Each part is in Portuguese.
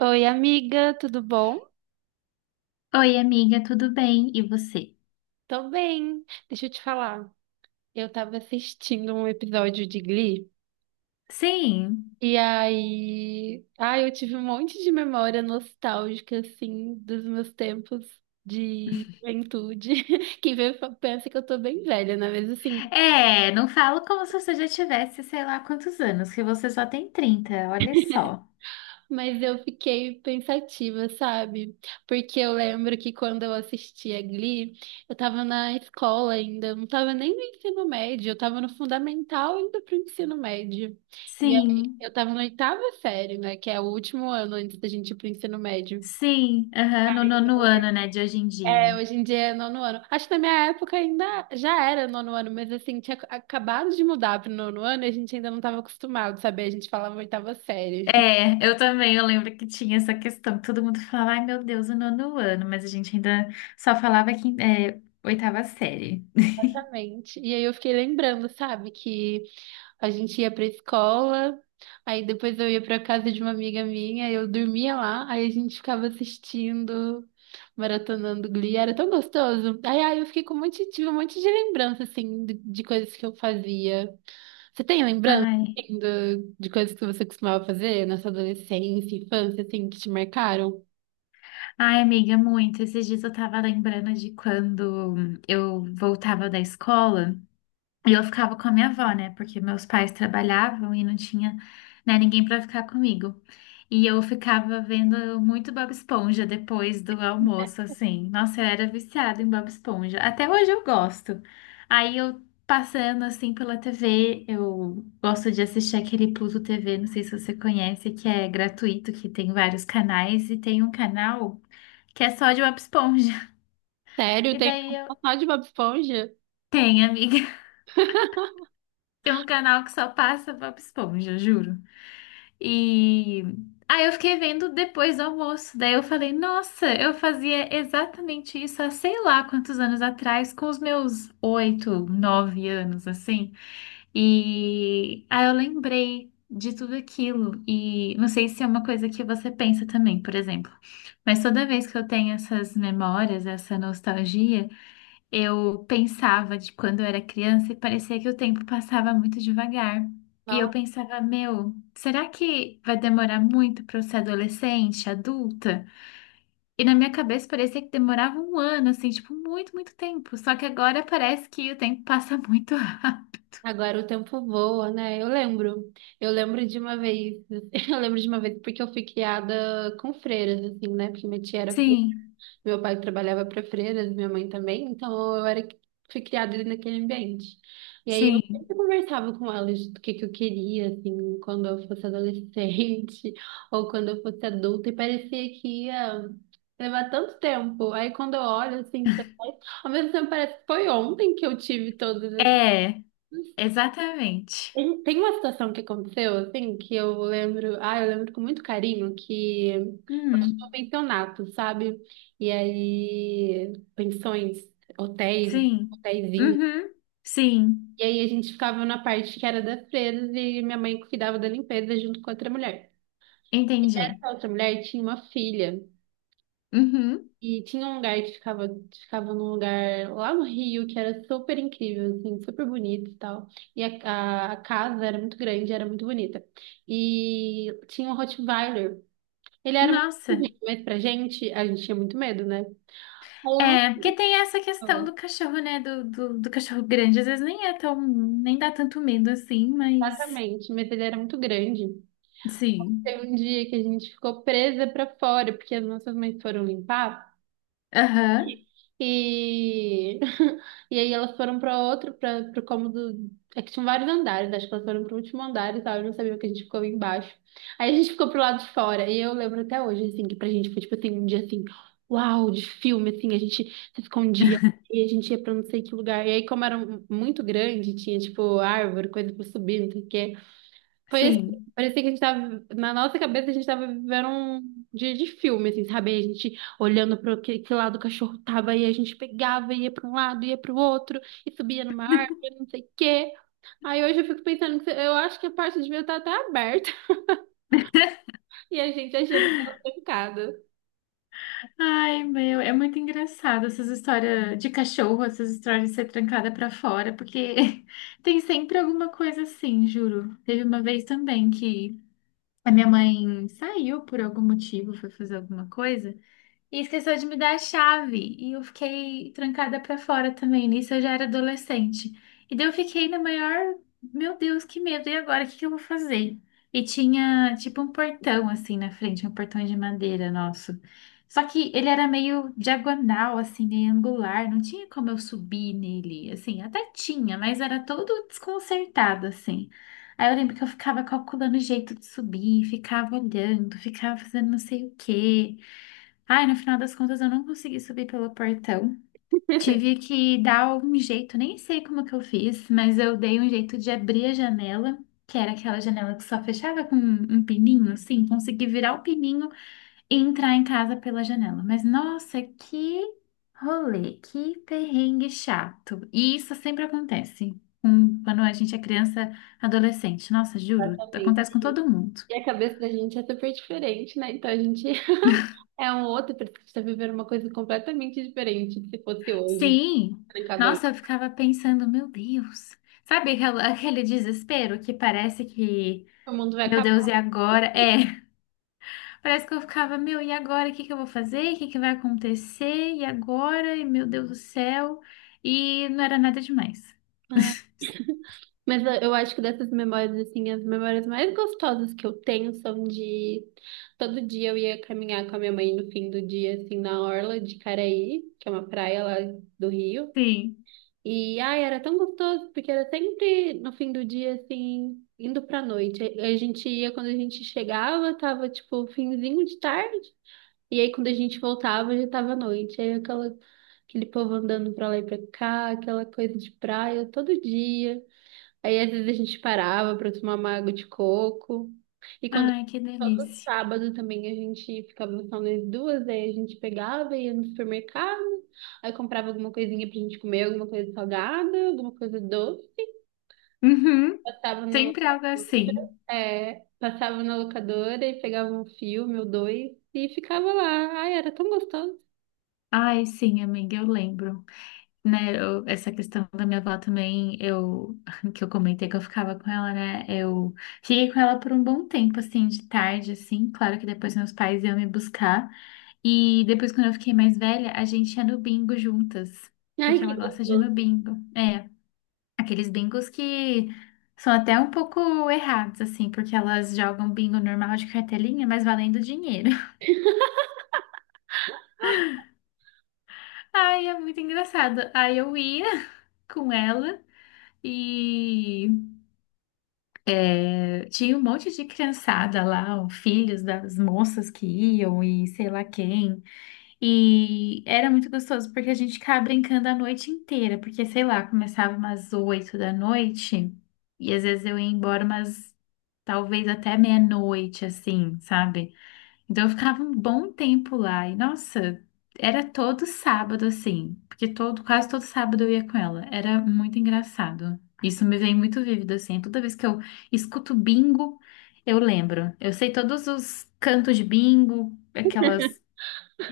Oi, amiga, tudo bom? Oi, amiga, tudo bem? E você? Tô bem. Deixa eu te falar. Eu tava assistindo um episódio de Glee Sim. e aí, ai, eu tive um monte de memória nostálgica assim dos meus tempos de juventude. Quem pensa que eu tô bem velha, né? Mas assim, É, não falo como se você já tivesse, sei lá quantos anos, que você só tem 30, olha só. mas eu fiquei pensativa, sabe? Porque eu lembro que quando eu assistia Glee, eu tava na escola ainda, eu não tava nem no ensino médio, eu tava no fundamental indo pro ensino médio. E aí Sim. eu tava na oitava série, né? Que é o último ano antes da gente ir pro ensino médio. Sim, aham, no nono ano, né, de hoje em dia. É, hoje em dia é nono ano. Acho que na minha época ainda já era nono ano, mas assim, tinha acabado de mudar pro nono ano e a gente ainda não tava acostumado, sabe? A gente falava oitava série. É, eu também, eu lembro que tinha essa questão, todo mundo falava, ai meu Deus, o nono ano, mas a gente ainda só falava que é, oitava série. Exatamente. E aí eu fiquei lembrando, sabe, que a gente ia pra escola, aí depois eu ia pra casa de uma amiga minha, eu dormia lá, aí a gente ficava assistindo, maratonando Glee, era tão gostoso. Aí eu fiquei com um monte, tive um monte de lembrança, assim, de coisas que eu fazia. Você tem lembrança, Ai, assim, de coisas que você costumava fazer na sua adolescência, infância, assim, que te marcaram? ai, amiga, muito. Esses dias eu tava lembrando de quando eu voltava da escola. E eu ficava com a minha avó, né? Porque meus pais trabalhavam e não tinha, né, ninguém para ficar comigo. E eu ficava vendo muito Bob Esponja depois do almoço, assim. Nossa, eu era viciada em Bob Esponja. Até hoje eu gosto. Aí eu passando assim pela TV, eu gosto de assistir aquele Pluto TV, não sei se você conhece, que é gratuito, que tem vários canais e tem um canal que é só de Bob Esponja. Sério, E tem daí eu um só de Bob Esponja? tenho, amiga. Tem um canal que só passa Bob Esponja, eu juro. E aí eu fiquei vendo depois do almoço. Daí eu falei, nossa, eu fazia exatamente isso há sei lá quantos anos atrás, com os meus oito, nove anos, assim. E aí eu lembrei de tudo aquilo. E não sei se é uma coisa que você pensa também, por exemplo. Mas toda vez que eu tenho essas memórias, essa nostalgia. Eu pensava de quando eu era criança e parecia que o tempo passava muito devagar. E eu pensava, meu, será que vai demorar muito para eu ser adolescente, adulta? E na minha cabeça parecia que demorava um ano, assim, tipo, muito, muito tempo. Só que agora parece que o tempo passa muito rápido. Agora o tempo voa, né? Eu lembro. Eu lembro de uma vez, eu lembro de uma vez porque eu fui criada com freiras, assim, né? Porque minha tia era, Sim, meu pai trabalhava para freiras, minha mãe também, então eu era, fui criada ali naquele ambiente. E aí eu sempre sim. conversava com elas do que eu queria, assim, quando eu fosse adolescente ou quando eu fosse adulta, e parecia que ia levar tanto tempo. Aí quando eu olho, assim, pra trás, ao mesmo tempo parece que foi ontem que eu tive todas É, exatamente. tem uma situação que aconteceu, assim, que eu lembro, ah, eu lembro com muito carinho que eu tinha um Hum, pensionato, sabe? E aí, pensões, hotéis, sim. hotéisinhos. Uhum, sim. E aí a gente ficava na parte que era das presas e minha mãe cuidava da limpeza junto com outra mulher. Entendi. Essa outra mulher tinha uma filha. Uhum. E tinha um lugar ficava num lugar lá no Rio que era super incrível, assim, super bonito e tal. E a casa era muito grande, era muito bonita. E tinha um Rottweiler. Ele era muito Nossa. pequenininho, mas pra gente, a gente tinha muito medo, né? Aí eu não É, porque tem essa questão sei do cachorro, né? Do cachorro grande. Às vezes nem é tão. Nem dá tanto medo assim, mas. exatamente, mas ele era muito grande. Sim. Teve um dia que a gente ficou presa pra fora, porque as nossas mães foram limpar. Aham. E, e aí elas foram para outro, para o cômodo. É que tinham vários andares, acho que elas foram para o último andar e tal, eu não sabia que a gente ficou embaixo. Aí a gente ficou pro lado de fora, e eu lembro até hoje, assim, que pra gente foi tipo assim, um dia assim, uau, de filme, assim, a gente se escondia e a gente ia pra não sei que lugar. E aí, como era muito grande, tinha tipo árvore, coisa pra subir, não sei o quê. Foi assim, Sim. parecia que a gente tava, na nossa cabeça, a gente tava vivendo um dia de filme, assim, sabe? A gente olhando para que lado o cachorro tava, e a gente pegava, ia para um lado, ia para o outro, e subia numa árvore, não sei o quê. Aí hoje eu fico pensando que eu acho que a parte de ver tá até aberta, e a gente achando que tava trancada. Ai, meu. É muito engraçado essas histórias de cachorro, essas histórias de ser trancada pra fora, porque tem sempre alguma coisa assim, juro. Teve uma vez também que a minha mãe saiu por algum motivo, foi fazer alguma coisa. E esqueceu de me dar a chave. E eu fiquei trancada pra fora também. Nisso eu já era adolescente. E daí eu fiquei na maior. Meu Deus, que medo! E agora? O que que eu vou fazer? E tinha tipo um portão assim na frente, um portão de madeira nosso. Só que ele era meio diagonal, assim, meio angular. Não tinha como eu subir nele. Assim, até tinha, mas era todo desconcertado, assim. Aí eu lembro que eu ficava calculando o jeito de subir, ficava olhando, ficava fazendo não sei o quê. Ai, no final das contas, eu não consegui subir pelo portão. Tive que dar um jeito, nem sei como que eu fiz, mas eu dei um jeito de abrir a janela, que era aquela janela que só fechava com um pininho, sim, consegui virar o pininho e entrar em casa pela janela. Mas nossa, que rolê, que perrengue chato. E isso sempre acontece quando a gente é criança, adolescente. Nossa, juro, Exatamente. acontece com todo mundo. E a cabeça da gente é super diferente, né? Então a gente é um outro, parece que a gente tá vivendo uma coisa completamente diferente do que se fosse hoje. Sim, Trancador. nossa, eu ficava pensando, meu Deus, aquele desespero que parece que, O mundo vai meu Deus, acabar. e agora? É, parece que eu ficava, meu, e agora? O que que eu vou fazer? O que que vai acontecer? E agora? E meu Deus do céu, e não era nada demais. Mas eu acho que dessas memórias, assim, as memórias mais gostosas que eu tenho são de todo dia eu ia caminhar com a minha mãe no fim do dia, assim, na orla de Caraí, que é uma praia lá do Rio. Sim, E ai, era tão gostoso, porque era sempre no fim do dia, assim, indo pra noite. A gente ia quando a gente chegava, tava tipo finzinho de tarde. E aí quando a gente voltava, já tava noite. Aí aquela, aquele povo andando pra lá e pra cá, aquela coisa de praia todo dia. Aí às vezes a gente parava para tomar uma água de coco. E quando ai, que todo delícia. sábado também a gente ficava só nós duas, aí a gente pegava, ia no supermercado, aí comprava alguma coisinha pra gente comer, alguma coisa salgada, alguma coisa doce, Uhum, passava na sempre algo locadora, assim. é, passava na locadora e pegava um filme ou dois e ficava lá. Ai, era tão gostoso. Ai, sim, amiga, eu lembro. Né, essa questão da minha avó também, eu, que eu comentei que eu ficava com ela, né, eu fiquei com ela por um bom tempo, assim, de tarde, assim, claro que depois meus pais iam me buscar, e depois quando eu fiquei mais velha, a gente ia no bingo juntas, Ai, porque que ela gosta de ir no gostoso. bingo, é, aqueles bingos que são até um pouco errados, assim, porque elas jogam bingo normal de cartelinha, mas valendo dinheiro. Ai, é muito engraçado, aí eu ia com ela, e tinha um monte de criançada lá, ó, filhos das moças que iam e sei lá quem. E era muito gostoso porque a gente ficava brincando a noite inteira, porque sei lá, começava umas oito da noite e às vezes eu ia embora umas talvez até meia-noite, assim, sabe? Então eu ficava um bom tempo lá e nossa, era todo sábado assim, porque todo quase todo sábado eu ia com ela. Era muito engraçado. Isso me vem muito vívido assim. Toda vez que eu escuto bingo, eu lembro. Eu sei todos os cantos de bingo, aquelas,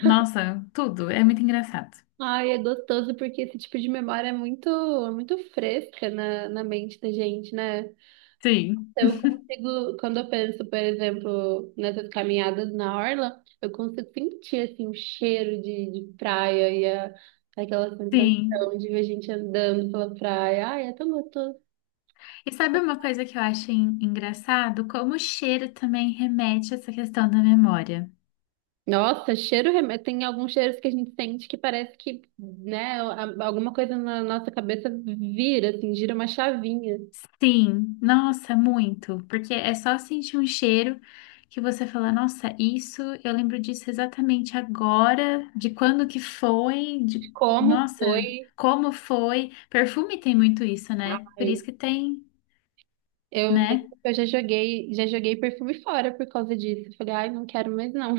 nossa, tudo. É muito engraçado. Ai, é gostoso porque esse tipo de memória é muito fresca na mente da gente, né? Sim, Eu consigo, quando eu penso, por exemplo, nessas caminhadas na orla, eu consigo sentir assim o cheiro de praia e aquela sim. sensação de ver a gente andando pela praia. Ai, é tão gostoso. E sabe uma coisa que eu acho engraçado? Como o cheiro também remete a essa questão da memória. Nossa, cheiro, tem alguns cheiros que a gente sente que parece que, né, alguma coisa na nossa cabeça vira, assim, gira uma chavinha. Sim, nossa, muito. Porque é só sentir um cheiro que você fala, nossa, isso, eu lembro disso exatamente agora, de quando que foi, de, Como nossa, foi? como foi. Perfume tem muito isso, né? Por Ai, isso que tem, eu, né? eu já joguei perfume fora por causa disso. Eu falei, ai, não quero mais não.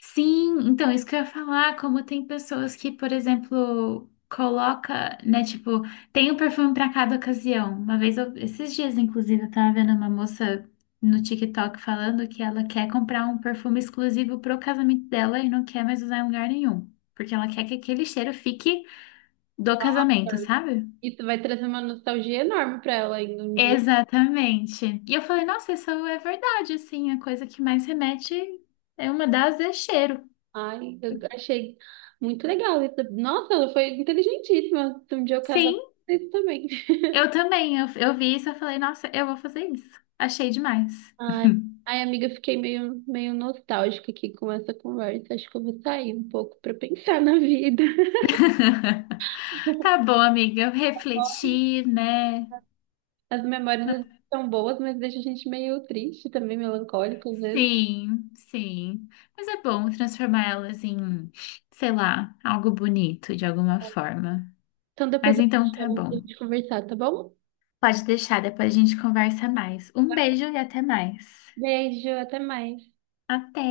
Sim, então isso que eu ia falar, como tem pessoas que, por exemplo, coloca, né, tipo, tem um perfume para cada ocasião. Uma vez, esses dias, inclusive, eu tava vendo uma moça no TikTok falando que ela quer comprar um perfume exclusivo pro casamento dela e não quer mais usar em lugar nenhum, porque ela quer que aquele cheiro fique do casamento, sabe? Isso vai trazer uma nostalgia enorme pra ela ainda um dia. Exatamente. E eu falei, nossa, isso é verdade, assim, a coisa que mais remete é uma das é cheiro. Ai, eu achei muito legal isso. Nossa, ela foi inteligentíssima. Um dia eu casava Sim. com isso também. Eu também, eu vi isso, eu falei, nossa, eu vou fazer isso. Achei demais. Ai, ai, amiga, eu fiquei meio nostálgica aqui com essa conversa. Acho que eu vou sair um pouco pra pensar na vida. Tá bom, amiga, eu refleti, né? As memórias são boas, mas deixa a gente meio triste também, melancólico às vezes. Sim, sim. Mas é bom transformá-las em, sei lá, algo bonito de alguma forma. Então depois Mas eu te então tá chamo pra bom. gente conversar, tá bom? Pode deixar, depois a gente conversa mais. Um beijo e até mais. Beijo, até mais. Até!